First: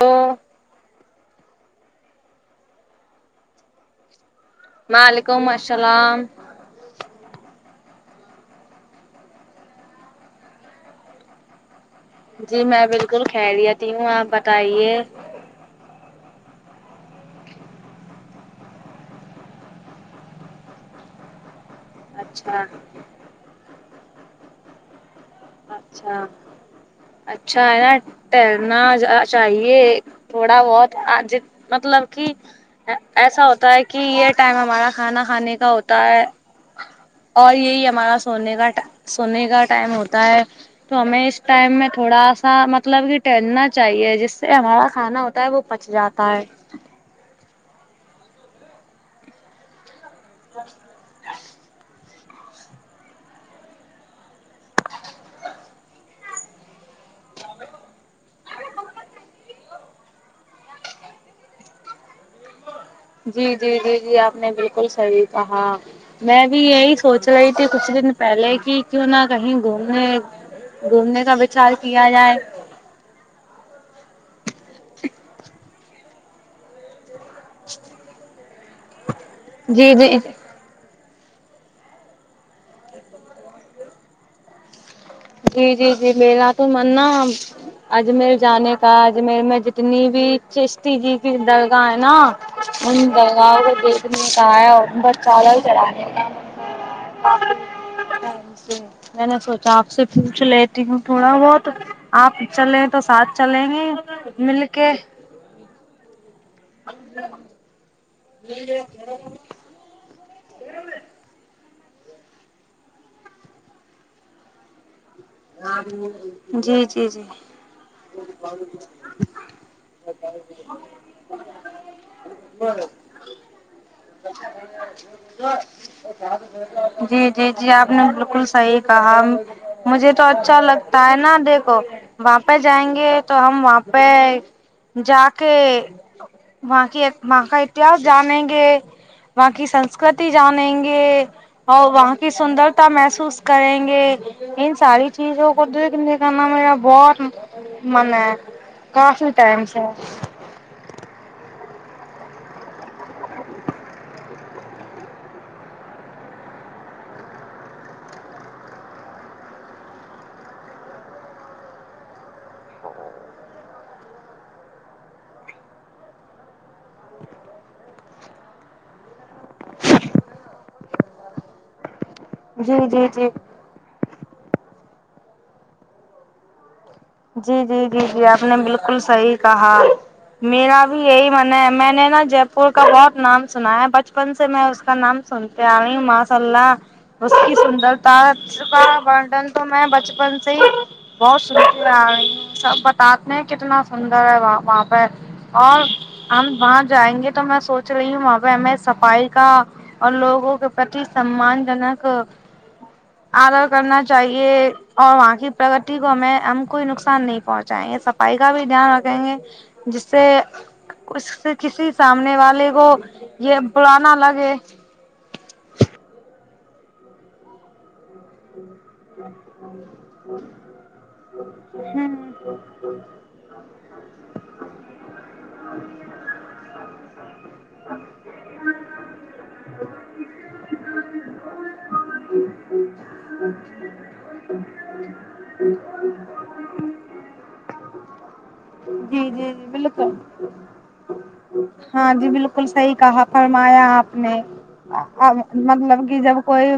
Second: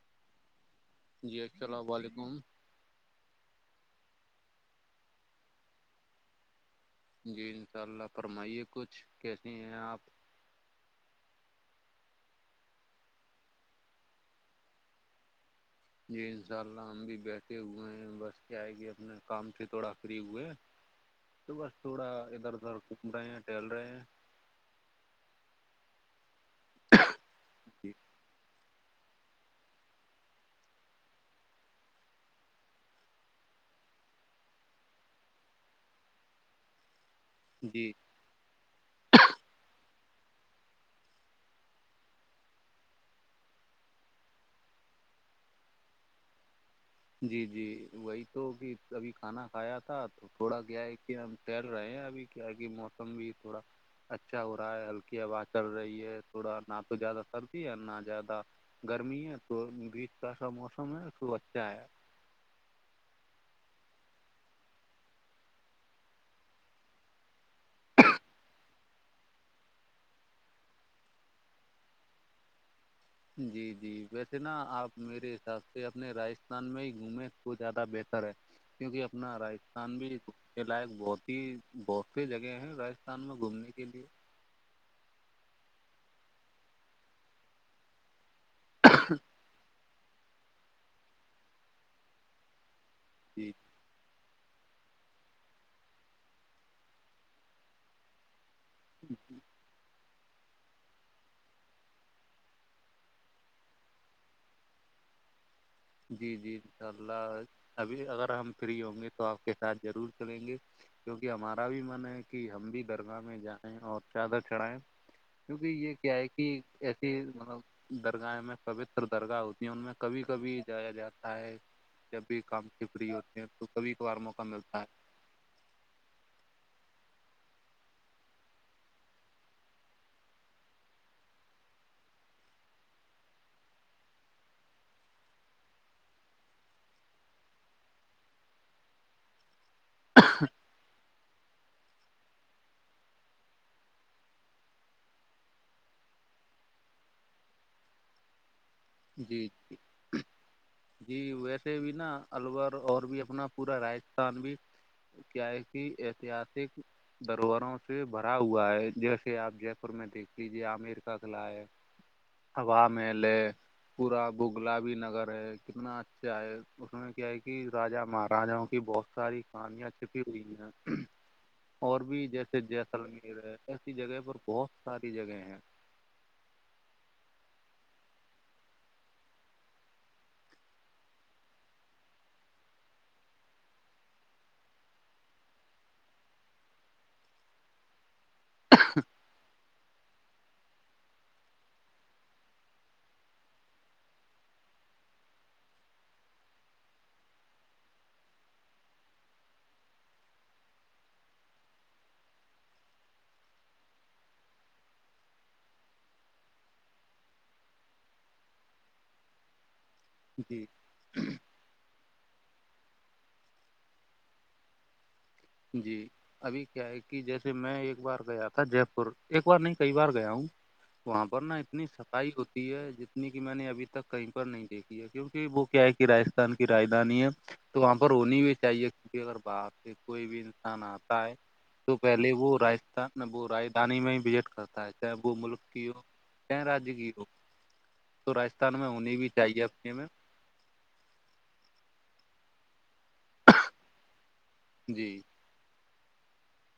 تو جی السلام علیکم وعلیکم السلام جی ان شاء اللہ فرمائیے کچھ کیسی ہیں آپ جی میں بالکل کہ لیتی ہوں آپ بتائیے جی انشاء اللہ ہم بھی بیٹھے ہوئے ہیں بس کیا ہے کہ اپنے کام سے تھوڑا فری ہوئے [unintelligible] صبح تھوڑا ادھر اچھا ادھر گھوم رہے ہیں ٹہل رہے ہیں اچھا اچھا ہے نا ہیں تیرنا چاہیے تھوڑا بہت آج مطلب کہ ایسا ہوتا ہے کہ یہ ٹائم ہمارا کھانا کھانے کا ہوتا ہے اور یہی جی ہمارا سونے کا سونے کا ٹائم ہوتا ہے تو ہمیں اس ٹائم میں تھوڑا سا مطلب کہ ٹہلنا چاہیے جس سے ہمارا کھاناتا وہ پچ جاتا ہے جی جی وہی تو کہ کبھی کھانا کھایا تھا تو تھوڑا گ ہے کہ ہم تیر رہے ہیں ابھی کیا کہ موسم بھی تھوڑا اچھا ہو رہا ہے ہلکی آواز چل رہی ہے تھوڑا نہ تو زیادہ سر کی ہے نہ زیادہ گرمی ہے تو بیچ کا سا موسم ہے تو اچھا ہے جی جی جی جی آپ نے بالکل صحیح کہا میں بھی یہی سوچ رہی تھی کچھ دن پہلے کہ کیوں نہ کہیں گھوم گھومنے کا وچار کیا جائے جی جی ویسے نا آپ میرے حساب سے اپنے راجستھان میں ہی گھومیں وہ زیادہ بہتر ہے کیونکہ اپنا جی راجستھان بھی جی یہ لائق بہت ہی بہت سی جگہ ہیں راجستھان میں گھومنے کے لیے جی جی جی میرا تو من نا اجمیر جانے کا اجمیر میں ج جتنی بھی چشٹی جی کی درگاہ ہے نا ان جی درگاہ کو دیک بسال ہی چ ج میں نے سوچا آپ سے پوچھ لیتی ہوں تھوڑا بہت آپ چلیں تو ساتھ چلیں گے مل کے جی جی انشاء اللہ ابھی اگر ہم فری ہوں گے تو آپ کے ضرور کرلیں گے کیونکہ ہمارا ہمیرا بھی من ہے کہ ہم بھی درگاہ میں جائیں اور چادر چڑھائیں کیونکہ یہ کیا ہے کہ جی جی ایسیے جی مطلب درگاہ میں پوتر درگاہ ہوتی ہیں ان میں کبھی کبھی جایا جاتا ہے جب بھی کام کھپڑری ہوتی ہیں تو کبھی کبھار موقع ملتا ہے جی جی جی آپ نے بالکل صحیح کہا مجھے تو اچھا لگتا ہے نا دیکھو وہاں پہ جائیں گے تو ہم وہاں پہ جا کے وہاں کی وہاں کا اتحس جانیں گے وہاں کی سنسکرتی جانیں گے اور وہاں کی سندرتا محسوس کریں گے ان ساری چیز وہ کدو کنے کرنا میرا بہت من ہے کافی جی ٹائم سے جی ویسے بھی نا الور اور بھی اپنا پورا راجستھان بھی کیا ہے کہ احتیاطک دروباروں سے بھرا ہوا ہے جیسے آپ جے پور میں دیکھ لیجیے عمیر کا قلا ہے ہواامیلے پورا بغلا بھی نگر ہے کتنا اچھا ہے اس میں کیا ہے کہ راجہ مہاراجاں کی بہت ساری کہانیاں چھپی ہوئی ہیں اور بھی جیسے جی جی جی جیسلمیر ہے ایسی جگہ پر بہت ساری جگہ ہیں جی جی جی جی آپ نے بالکل صحیح کہا میرا بھی یہی منع ہے میں نے نا جے پور کا بہت نام سنا ہے بچپن سے میں اس کا نام سنتے آے ماشاء اللہ اس کی سندر ت کا وردن تو میں بچپن سے ہی بہت سنا سب بتاتے ہیں کتنا سندر ہے وہاں پہ اور ہم وہاں جائیں گے تو میں سوچ رہی ہوں وہاں پہ ہمیں صفائی کا اور لوگوں کے پرتی سمان جنک آدر کرنا چاہیے اور وہاں کی پرگتی کو ہمیں ہم کوئی نقصان نہیں پہنچائیں گے صفائی کا بھی دھیان رکھیں گے جس سے جی اس سے کسی سامنے والے کو یہ بلانا لگے جی ابھی کیا ہے کہ جیسے میں ایک بار گیا تھا جے پور ایک بار نہیں کئی بار گیا ہوں وہاں پر نا اتنی ہ صفائی ہوتی ہے جتنی میں نے ابھی تک کہیں پر نہیں دیکھی ہے کیونکہ وہ کیا ہے کہاجستھان کی رجدانی ہے تو وہاں پر رونی بھی چاہیے کیونکہ اگر بپ سے کوئی بھی انسان آتا ہے تو پہلے وہ رائتے وہ رجدانی میں ہی وزٹ کرتا ہے چے وہ ملک کی ہو ک رج کی ہو تو راجستھان میں ہونی بھی چاہیے اپنے میں [unintelligible] ہاں جی بالکل صحی کہا فرمایا آپ نے جی مطلب کہ جب کوئی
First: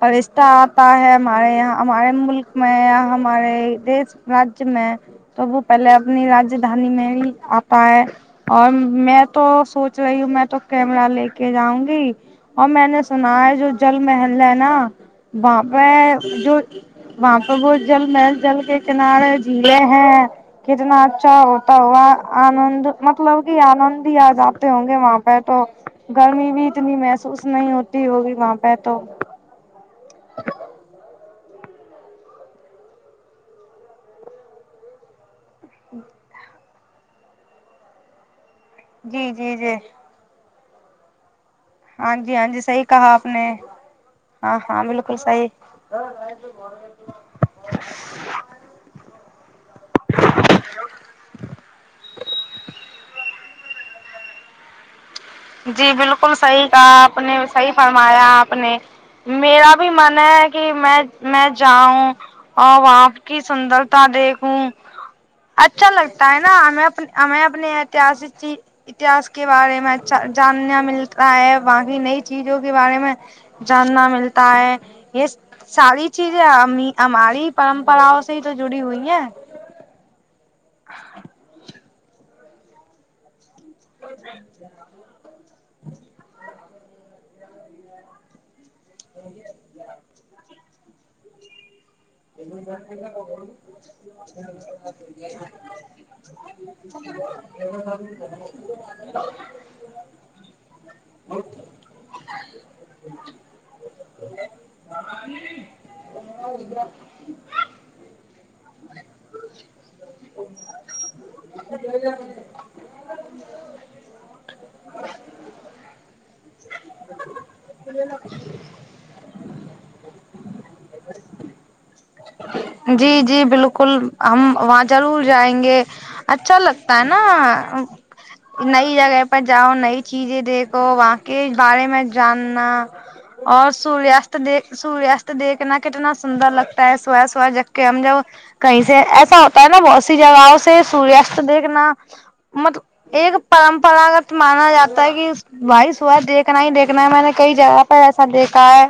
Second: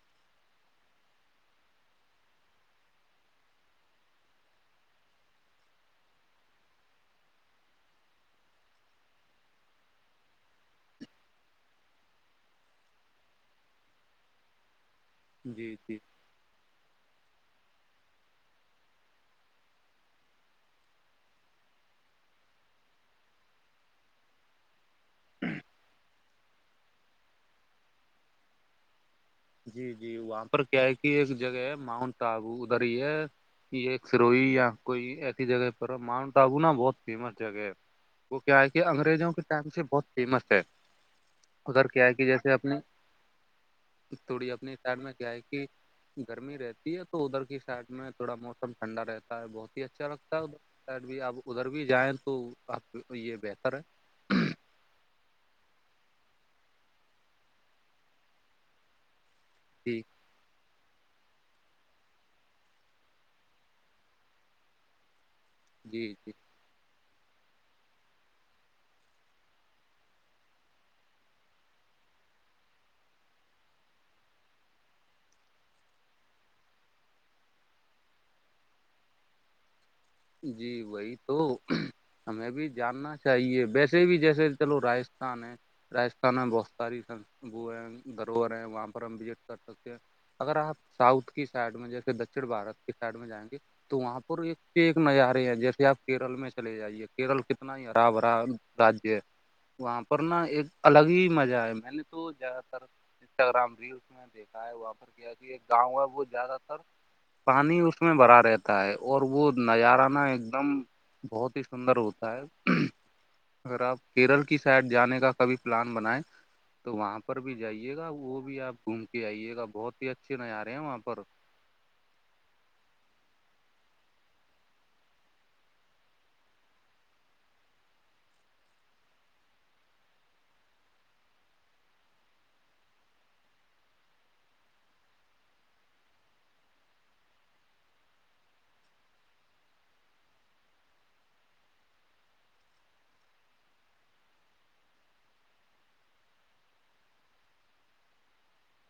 فشتہ آتا ہے ہمارے یہاں ہمارے ملک میں ہمارے دیش اج میں تو وہ پہلے اپنی رجدھانی میں ہی آ پائے اور میں تو سوچ رہی ہوں میں تو کیمرا لے کے جاؤں گی اور میں نے سنا ہے جو جل محل ہے نا جی جی جو وہاں پہ وہہت جل محل جل کے کنارے جھیلیں ہیں کتنا اچھا ہوتا ہوا آنند مطلب کہ آنند بھی یاد آتے ہوں گے وہاں پہ تو گرمی بھی اتنی محسوس نہیں ہوتی ہوگی وہاں پہ تو جی جی وہاں پر کیا ہے کہ ایک جگہ ہے ماؤنٹ ٹابو ادھر ہی ہے کہ ایک سروئی یا کوئی ایسی جگہ پر ماؤنٹ آٹابو نہا بہت فیمس جگہ ہے وہ کیا ہے کہ جی انگریزوں کے جی ٹائم جی سے بہت فیمس ہے ادھر کیا ہے ہاں کہ جی ہاں جیسے جی اپنے صحیح کہا آپ نے تھوڑی ہاں اپنی ہاں سائڈ میں بالکل کیا ہے صحیح کہ گرمی رہتی ہے تو ادھر کی سائڈ میں تھڑ تھوڑاوسم ٹھنڈا رہتا ہے بہت ہی اچھا لگتا ہے بھی آپ ادھر بھی جائیں تو آپ یہ بہتر ہے جی بالکل صحیح کہ آپ نے صحیح فرمایا آپ نے میرا بھی جی من ہے کہ میں میں جاؤں اور وہپ کی سندرتا دیکھوں اچھا جی جی لگتا ہے نا ہمیں ہمیں اپنے ایتسک اتحس کے بارے میں جاننا ملتا ہے وہاں کی نئی چیزوں کے بارے میں جاننا ملتا ہے یہ ساری چیزیں ہماری پرمپراؤ سے ہی تو جڑی ہوئی ہیں جی وہی تو ہمیں بھی جاننا چاہیے بیس سے بھی جیسے چلو راجستھان ہے راجستھان میں بہت ساری سنبو ہیں دروہور ہیں وہاں م بزٹ کر سکتے ہیں اگر آپ ساؤتھ کی سائڈ میں جیسے دکن دکر بھارت کے سائڈ میں جائیں گے تو وہاں پر یہ نظارے ہیں جیسے آپ کیرل میں چلے جائیے کیرل کتنا ہی ہرا بھرا رجیہ ہے وہاں پر نا ایک الگ ہی مزہ ہے میں نے تو زیادہ تر انسٹاگررام ریلس میں دیکھا ہے وہاں پر کیا کہ ایک گاؤں ہے وہ زیادہ تر پانی اس میں بھرا رہتا ہے اور وہ نظارہ ن نہ ایک دم بہت ہی سندر ہوتا ہے اگر آپ کیرل کی سائڈ جانے کا کبھی پلان بنائیں تو وہاں پر بھی جائیے گا وہ بھی آپ گھوم کے آئیے گا بہت ہی اچھے نظارے ہیں وہاں پر جی جی بالکل ہم وہاں ضرور جائیں گے اچھا لگتا ہے نا نئی جگہ پر جاؤ نئی چیزیں دیکھو وہاں کے بارے میں جاننا اور سوریاست دیکھ سوریاست دیکھنا کتنا سندر لگتا ہے سو سا جگ کے ہم جا کہیں سے ایسا ہوتا ہے نا بہت سی جگہوں سے سوریاست دیکھنا مطل ایک پرمپراگت مانا جاتا ہے کہ بائی سوا دیکھنا ہی دیکھنا ہے میں نے کئی جگہ پر ایسا دیکھا ہے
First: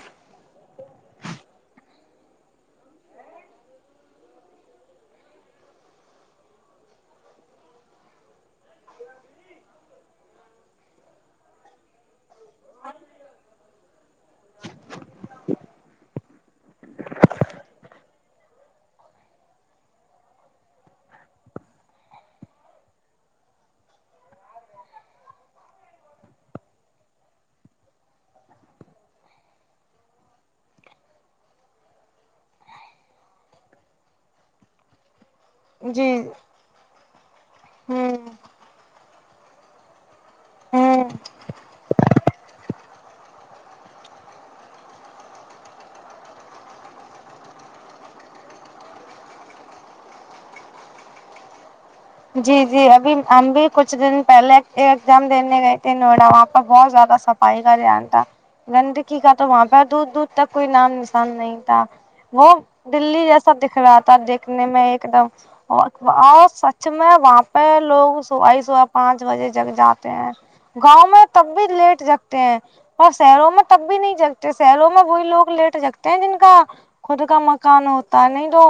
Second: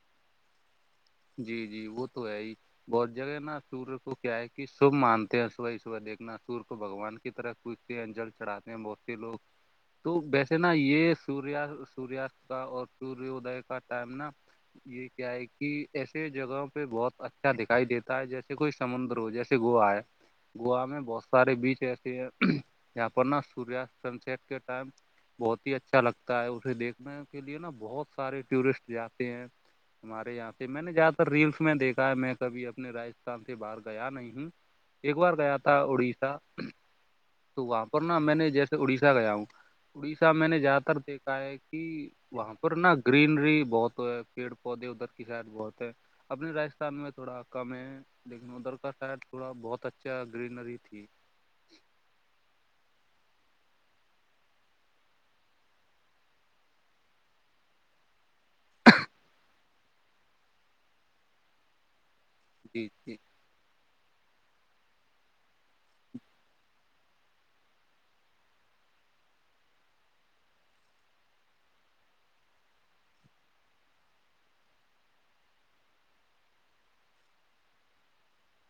جی جی وہ تو ہے ہی بہت جگہ نا سوریہ کو کیا ہے کہ سب مانتے ہیں صبح ہی صبح دیکھنا سور کو بگوان کی طرحچھ انجل چڑھاتے ہیں بہت سے لوگ تو ویسے نا یہ سور سوریاست کا اور سورد کا ٹائم نا یہ کیا ہے کہ ایسے جگہوں پہ بہت اچھا دکھائی دیتا ہے جیسے کوئی سمندر ہو جیسے گوا ہے گوا میں بہت سارے بیچ ایسے ہیں جاں پر نا سوریہ سن سٹ کے ٹائم بہت ہی اچھا لگتا ہے اسے دیکھنے کے لیے نا بہت سارے ٹورسٹ جاتے ہیں ہمہارے یہاں میں نے زیادہ تر ریلس میں دیکھا ہے میں کبھی اپنے راجستھان سے باہر گیا نہیں ہوں ایک بار گیا تھا جی اڑیسہ تو وہاں پر ہوں نا میں نے جیسے اڑیسہ گیا ہوں اڑیسہ میں نے زیادہ تر ہوں دیکھا ہے کہ وہاں پر نا گرینری بہت ہے پیڑ پودے ادھر کی شاید بہت ہے اپنے راجستھان میں تھوڑا کم ہے لیکن ادھر کا سائڈ تھوڑا بہت اچھا گرینری تھی جی جی ابھی ہم بھی کچھ دن پہلے ایگزام دینے گئے تھے نوئیڈا وہاں پر بہت زیادہ سب پائی کا دھیان تھا گندکی کا تو وہاں پہ دور دور تک کوئی نامو نشان نہیں تھا وہ جی جی دلی جیسا دکھ رہا تھا دیکھنے میں ایک دم اور سچ میں وہاں پہ لوگ صبح ہی صبح پانچ بجے جگ جاتے ہیں گاؤں میں تب بھی لیٹ جگتے ہیں اور شہروں میں تب بھی نہیں جگتے شہروں میں وہی لوگ لیٹ جگتے ہیں جن کا خود کا مکان ہوتا ہے نہیں تو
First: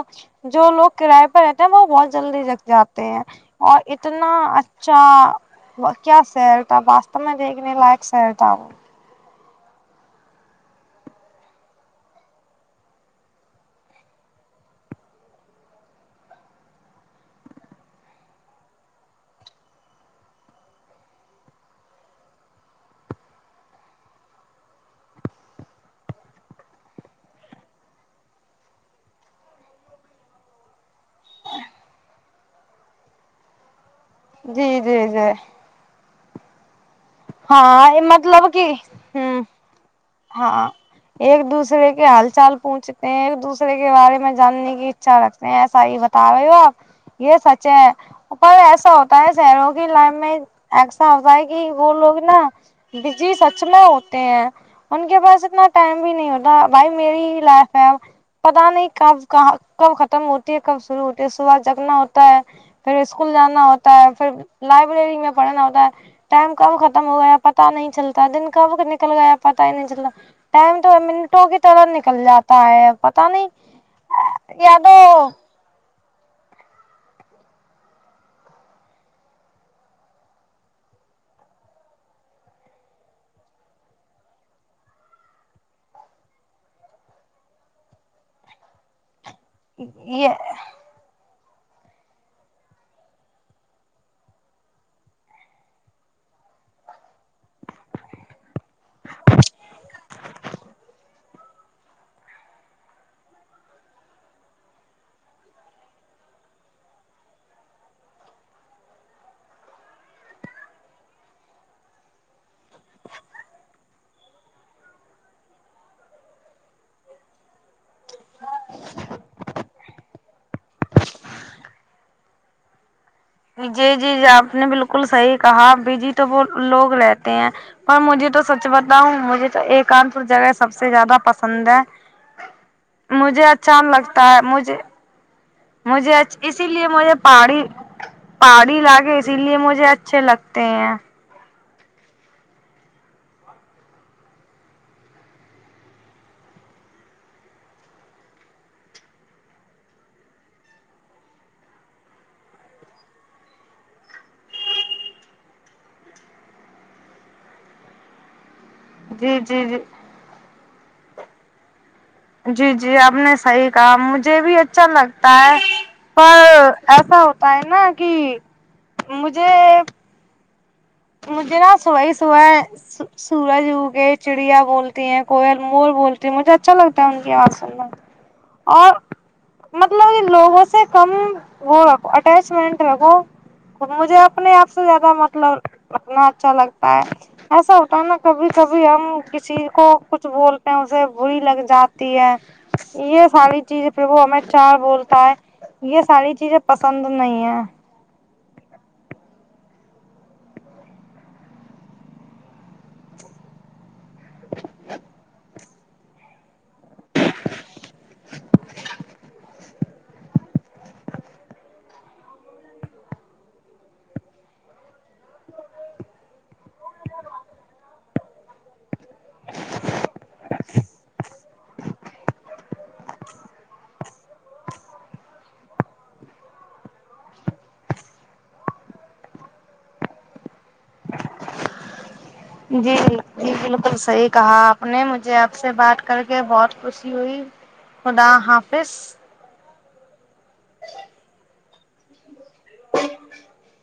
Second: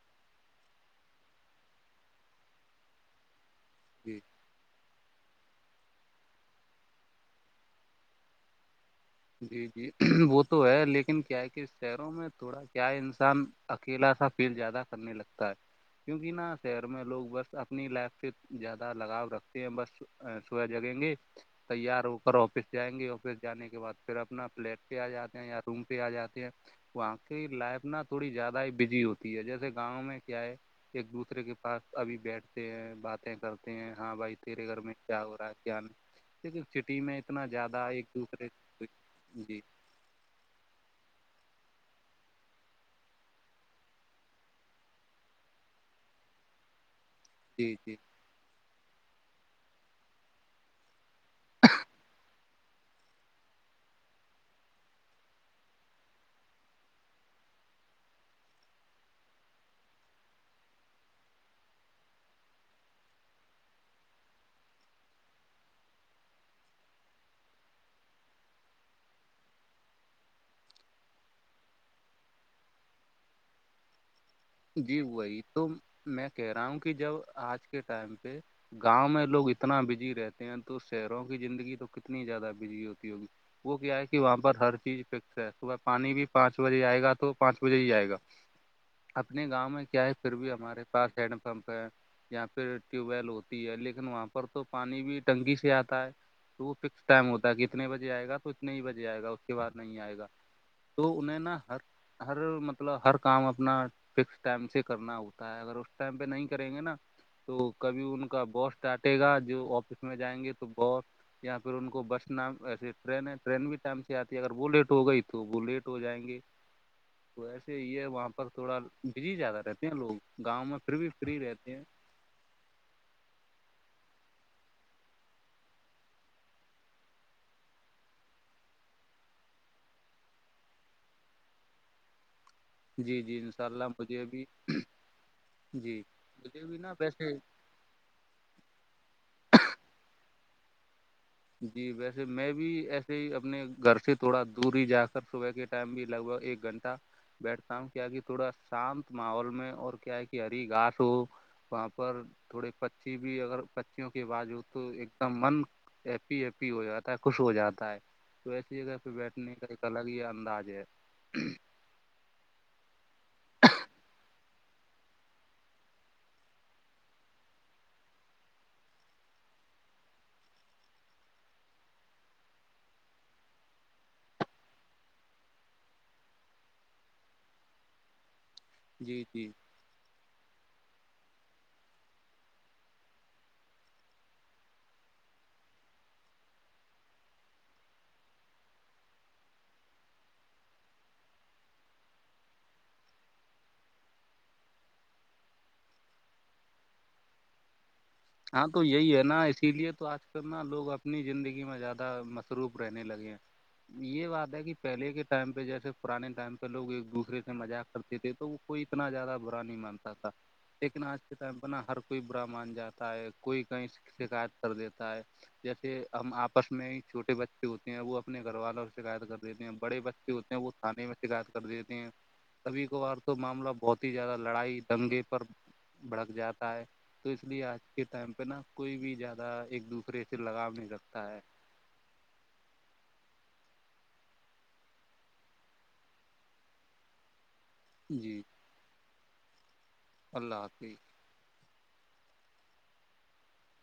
جو لوگ کراائے پہ رہتے ہیں وہ بہت جلدی جک جاتا اور جی اتنا اچھا کیا شہر تھا واستو می دیکھنے لائق شہر تھا وہ جی جی وہ تو ہے لیکن کیا ہے کہ شہروں میں تھوڑا کیا ہے انسان اکیلا سا فیل زیادہ کرنے لگتا ہے کیونکہ نا شہر میں لوگ بس اپنی لائف سے زیادہ لگاؤ رکھتے ہیں بس سبح جگیں گے تیار ہو کر آفس جائیں گے آفس جانے کے بعد پھر اپنا پلیٹ پہ آ جاتے ہیں یا روم پہ آ جاتے ہیں وہاں کی لائف نا تھوڑی زیادہ ہی بزی ہوتی ہے جیسے گاؤں میں کیا ہے ایک دوسرے کے پاس ابھی بیٹھتے ہیں باتیں کرتے ہیں ہاں بھائی تیرے جی گھر میں جی کیا جی ہو رہا ہے کیا لیکن سٹی می ہاں مطلب کہ ہ جی ہاں ایک دوسرے کے ہال چال پوچھنے ایک دوسرے کے بارے میں جاننے کی اچھا رکھتے ہیں ایسا ہی بتا رہے ہو آپ یہ سچ جی ہے جی پر ایسا ہوتا ہے شہروں کی لائن میں ایسا ہوتا ہے کہ وہ لوگ نا بجی سچ میں ہوتے ہیں ان کے پاس اتنا ٹائم بھی نہیں ہوتا بھائی میری ہی لائف ہے ا پتا نہیں کب کہاں کب ختم ہوتی ہے کب شروع ہوتی ہے سبھا جاگنا ہوتا ہے پھر اسکول جانا ہوتا ہے پھر لائبریری میں پڑھنا ہوتا ہے ٹائم کب ختم ہو گیا پتا نہیں چلتا دن کب نکل گیا پتا ہی نہیں چلتا ٹائم تو منٹوں کی طرح نکل جاتا ہے پتا نہیں یا تو جی وہی تو میں کہہ رہا ہوں کہ جب آج کے ٹائم پہ گاؤں میں لوگ اتنا بزی رہتے ہیں تو شہروں کی زندگی تو کتنی زیادہ بزی ہوتی ہوگی وہ کیا ہے کہ وہاں پر ہر چیز فکس ہے صبح پانی بھی پانچ بجے آئے گا تو پانچ بجے ہی آئے گا اپنے گاؤں میں کیا ہے یہ پھر بھی ہمارے پاس ہینڈ پمپ ہے یہاں پہ ٹیوب ویل ہوتی ہے لیکن وہاں پر تو پانی بھی ٹنکی سے آتا ہے تو فکس ٹائم ہوتا ہے کی اتنے بجے آئے گا اتنے ہی بجے آئے گا اس کے بعد نہیں آئے گا تو انہیں نا ہر ہر مطلب ہر کام اپنا فکس ٹائم سے کرنا ہوتا ہے اگر اس ٹائم پہ نہیں کریں گے نا تو کبھی ان کا باس ٹٹے گا جو آفس میں جائیں گے تو باس یا پھر ان کو بس نام ایسے ٹرین ہے ٹرین بھی ٹائم سے آتی ہے اگر وہ لیٹ ہو گئی تو تو وہ لیٹ ہو جائیں گے تو ایسے یہ ہے وہاں پر تھوڑا بزی زیادہ رہے ہیں لوگ گاؤں میں پھر بھی فری رہتے ہیں جی جی جی آپ نے بالکل صحیح کہا بڑی تو وہ لوگ رہتے ہیں اور مجھے تو سچ بتاؤ مجھے تو یو کانپور جگہ سب سے زیادہ پسند ہے جی جی مجھے انشاء اچھا اللہ مجھے لگتا ہے بھی مجھے جی مجھے اسی بھی لیے نا مجھے ویسے پہاڑی پہاڑی لاگے اسی لیے مجھے اچھے لگتے ہیں جی ویسے میں بھی ایسے ہی اپنے گھر سے تھوڑا دور ہی جا کر صبح کے ٹائم بھی لگ بھگ ایک گھنٹہ بیٹھتا ہوں کیا کہ تھوڑا شانت ماحول میں اور کیا ہے کہ ہری گاس ہو وہاں پر تھوڑے پچی بھی اگر پچیوں کی آواز ہو تو ایک دم من ایپی ایپی ہو جاتا ہے خوش ہو جاتا ہے تو ایسی جگہ پہ جی بیٹھنے جی کا جی ایک الگ ہی انداز ہے جی جی اب نے صحیح کہا مجھے بھی اچھا لگتا ہے پر ایسا ہوتا ہے نا کہ مجھے مجھے نا صب ہی سبح سورج اگ چڑیا بولتی ہیں کوئل مور بولتی ہے مجھے اچھا لگتا ہے ان کی آواز سلم اور جی جی مطلب لوگوں سے کم وہ رکھو اٹیچمنٹ رکھو مجھے اپنے آپ سے زیادہ مطلب انا اچھا لگتا ہے ایسا ہوتا ہے نا کبھی کبھی ہم کسی کو کچھ بولتے ہیں اسے بری لگ جاتی ہے یہ ساری چیز پربو امیت شاہ بولتا ہے یہ ساری چیزیں پسند نہیں ہے ہاں تو یہی ہے نا اسی لیے تو آج کل نا لوگ اپنی زندگی میں زیادہ مصروف رہنے لگے یہ بات ہے کہ پہلے کے ٹائم پہ جیسے پرانے ٹائم پہ لوگ ایک دوسرے سے مذاق کرتے تھے تو وہ کوئی اتنا زیادہ برا نہیں مانتا تھا لیکن آج کے ٹائم پہ نا ہر کوئی برہمن جاتا ہے کوئی کہیں شکایت کر دیتا ہے جیسے ہم آپ بس میں ہی چھوٹے بچے ہوتے ہیں وہ اپنے گھر والوں سے شکایت کر دیتے ہیں بڑے بچے ہوتے ہیں وہ کانے میں شکایت کر دیتے ہیں کبھی کبھار تو معاملہ بہت ای زیادہ لڑائی دگے پر بھڑک جاتا ہے تو اس لیے آج کے ٹائم پہ نا کوئی بھی زیادہ ایک دوسرے سے لگا نہیں رکھتا ہے جی جی بالکل صحیح کہا آپ نے مجھے آپ سے بات کر کے بہت خوشی ہوئی خدا جی حافظ اللہ حافظ [unintelligible]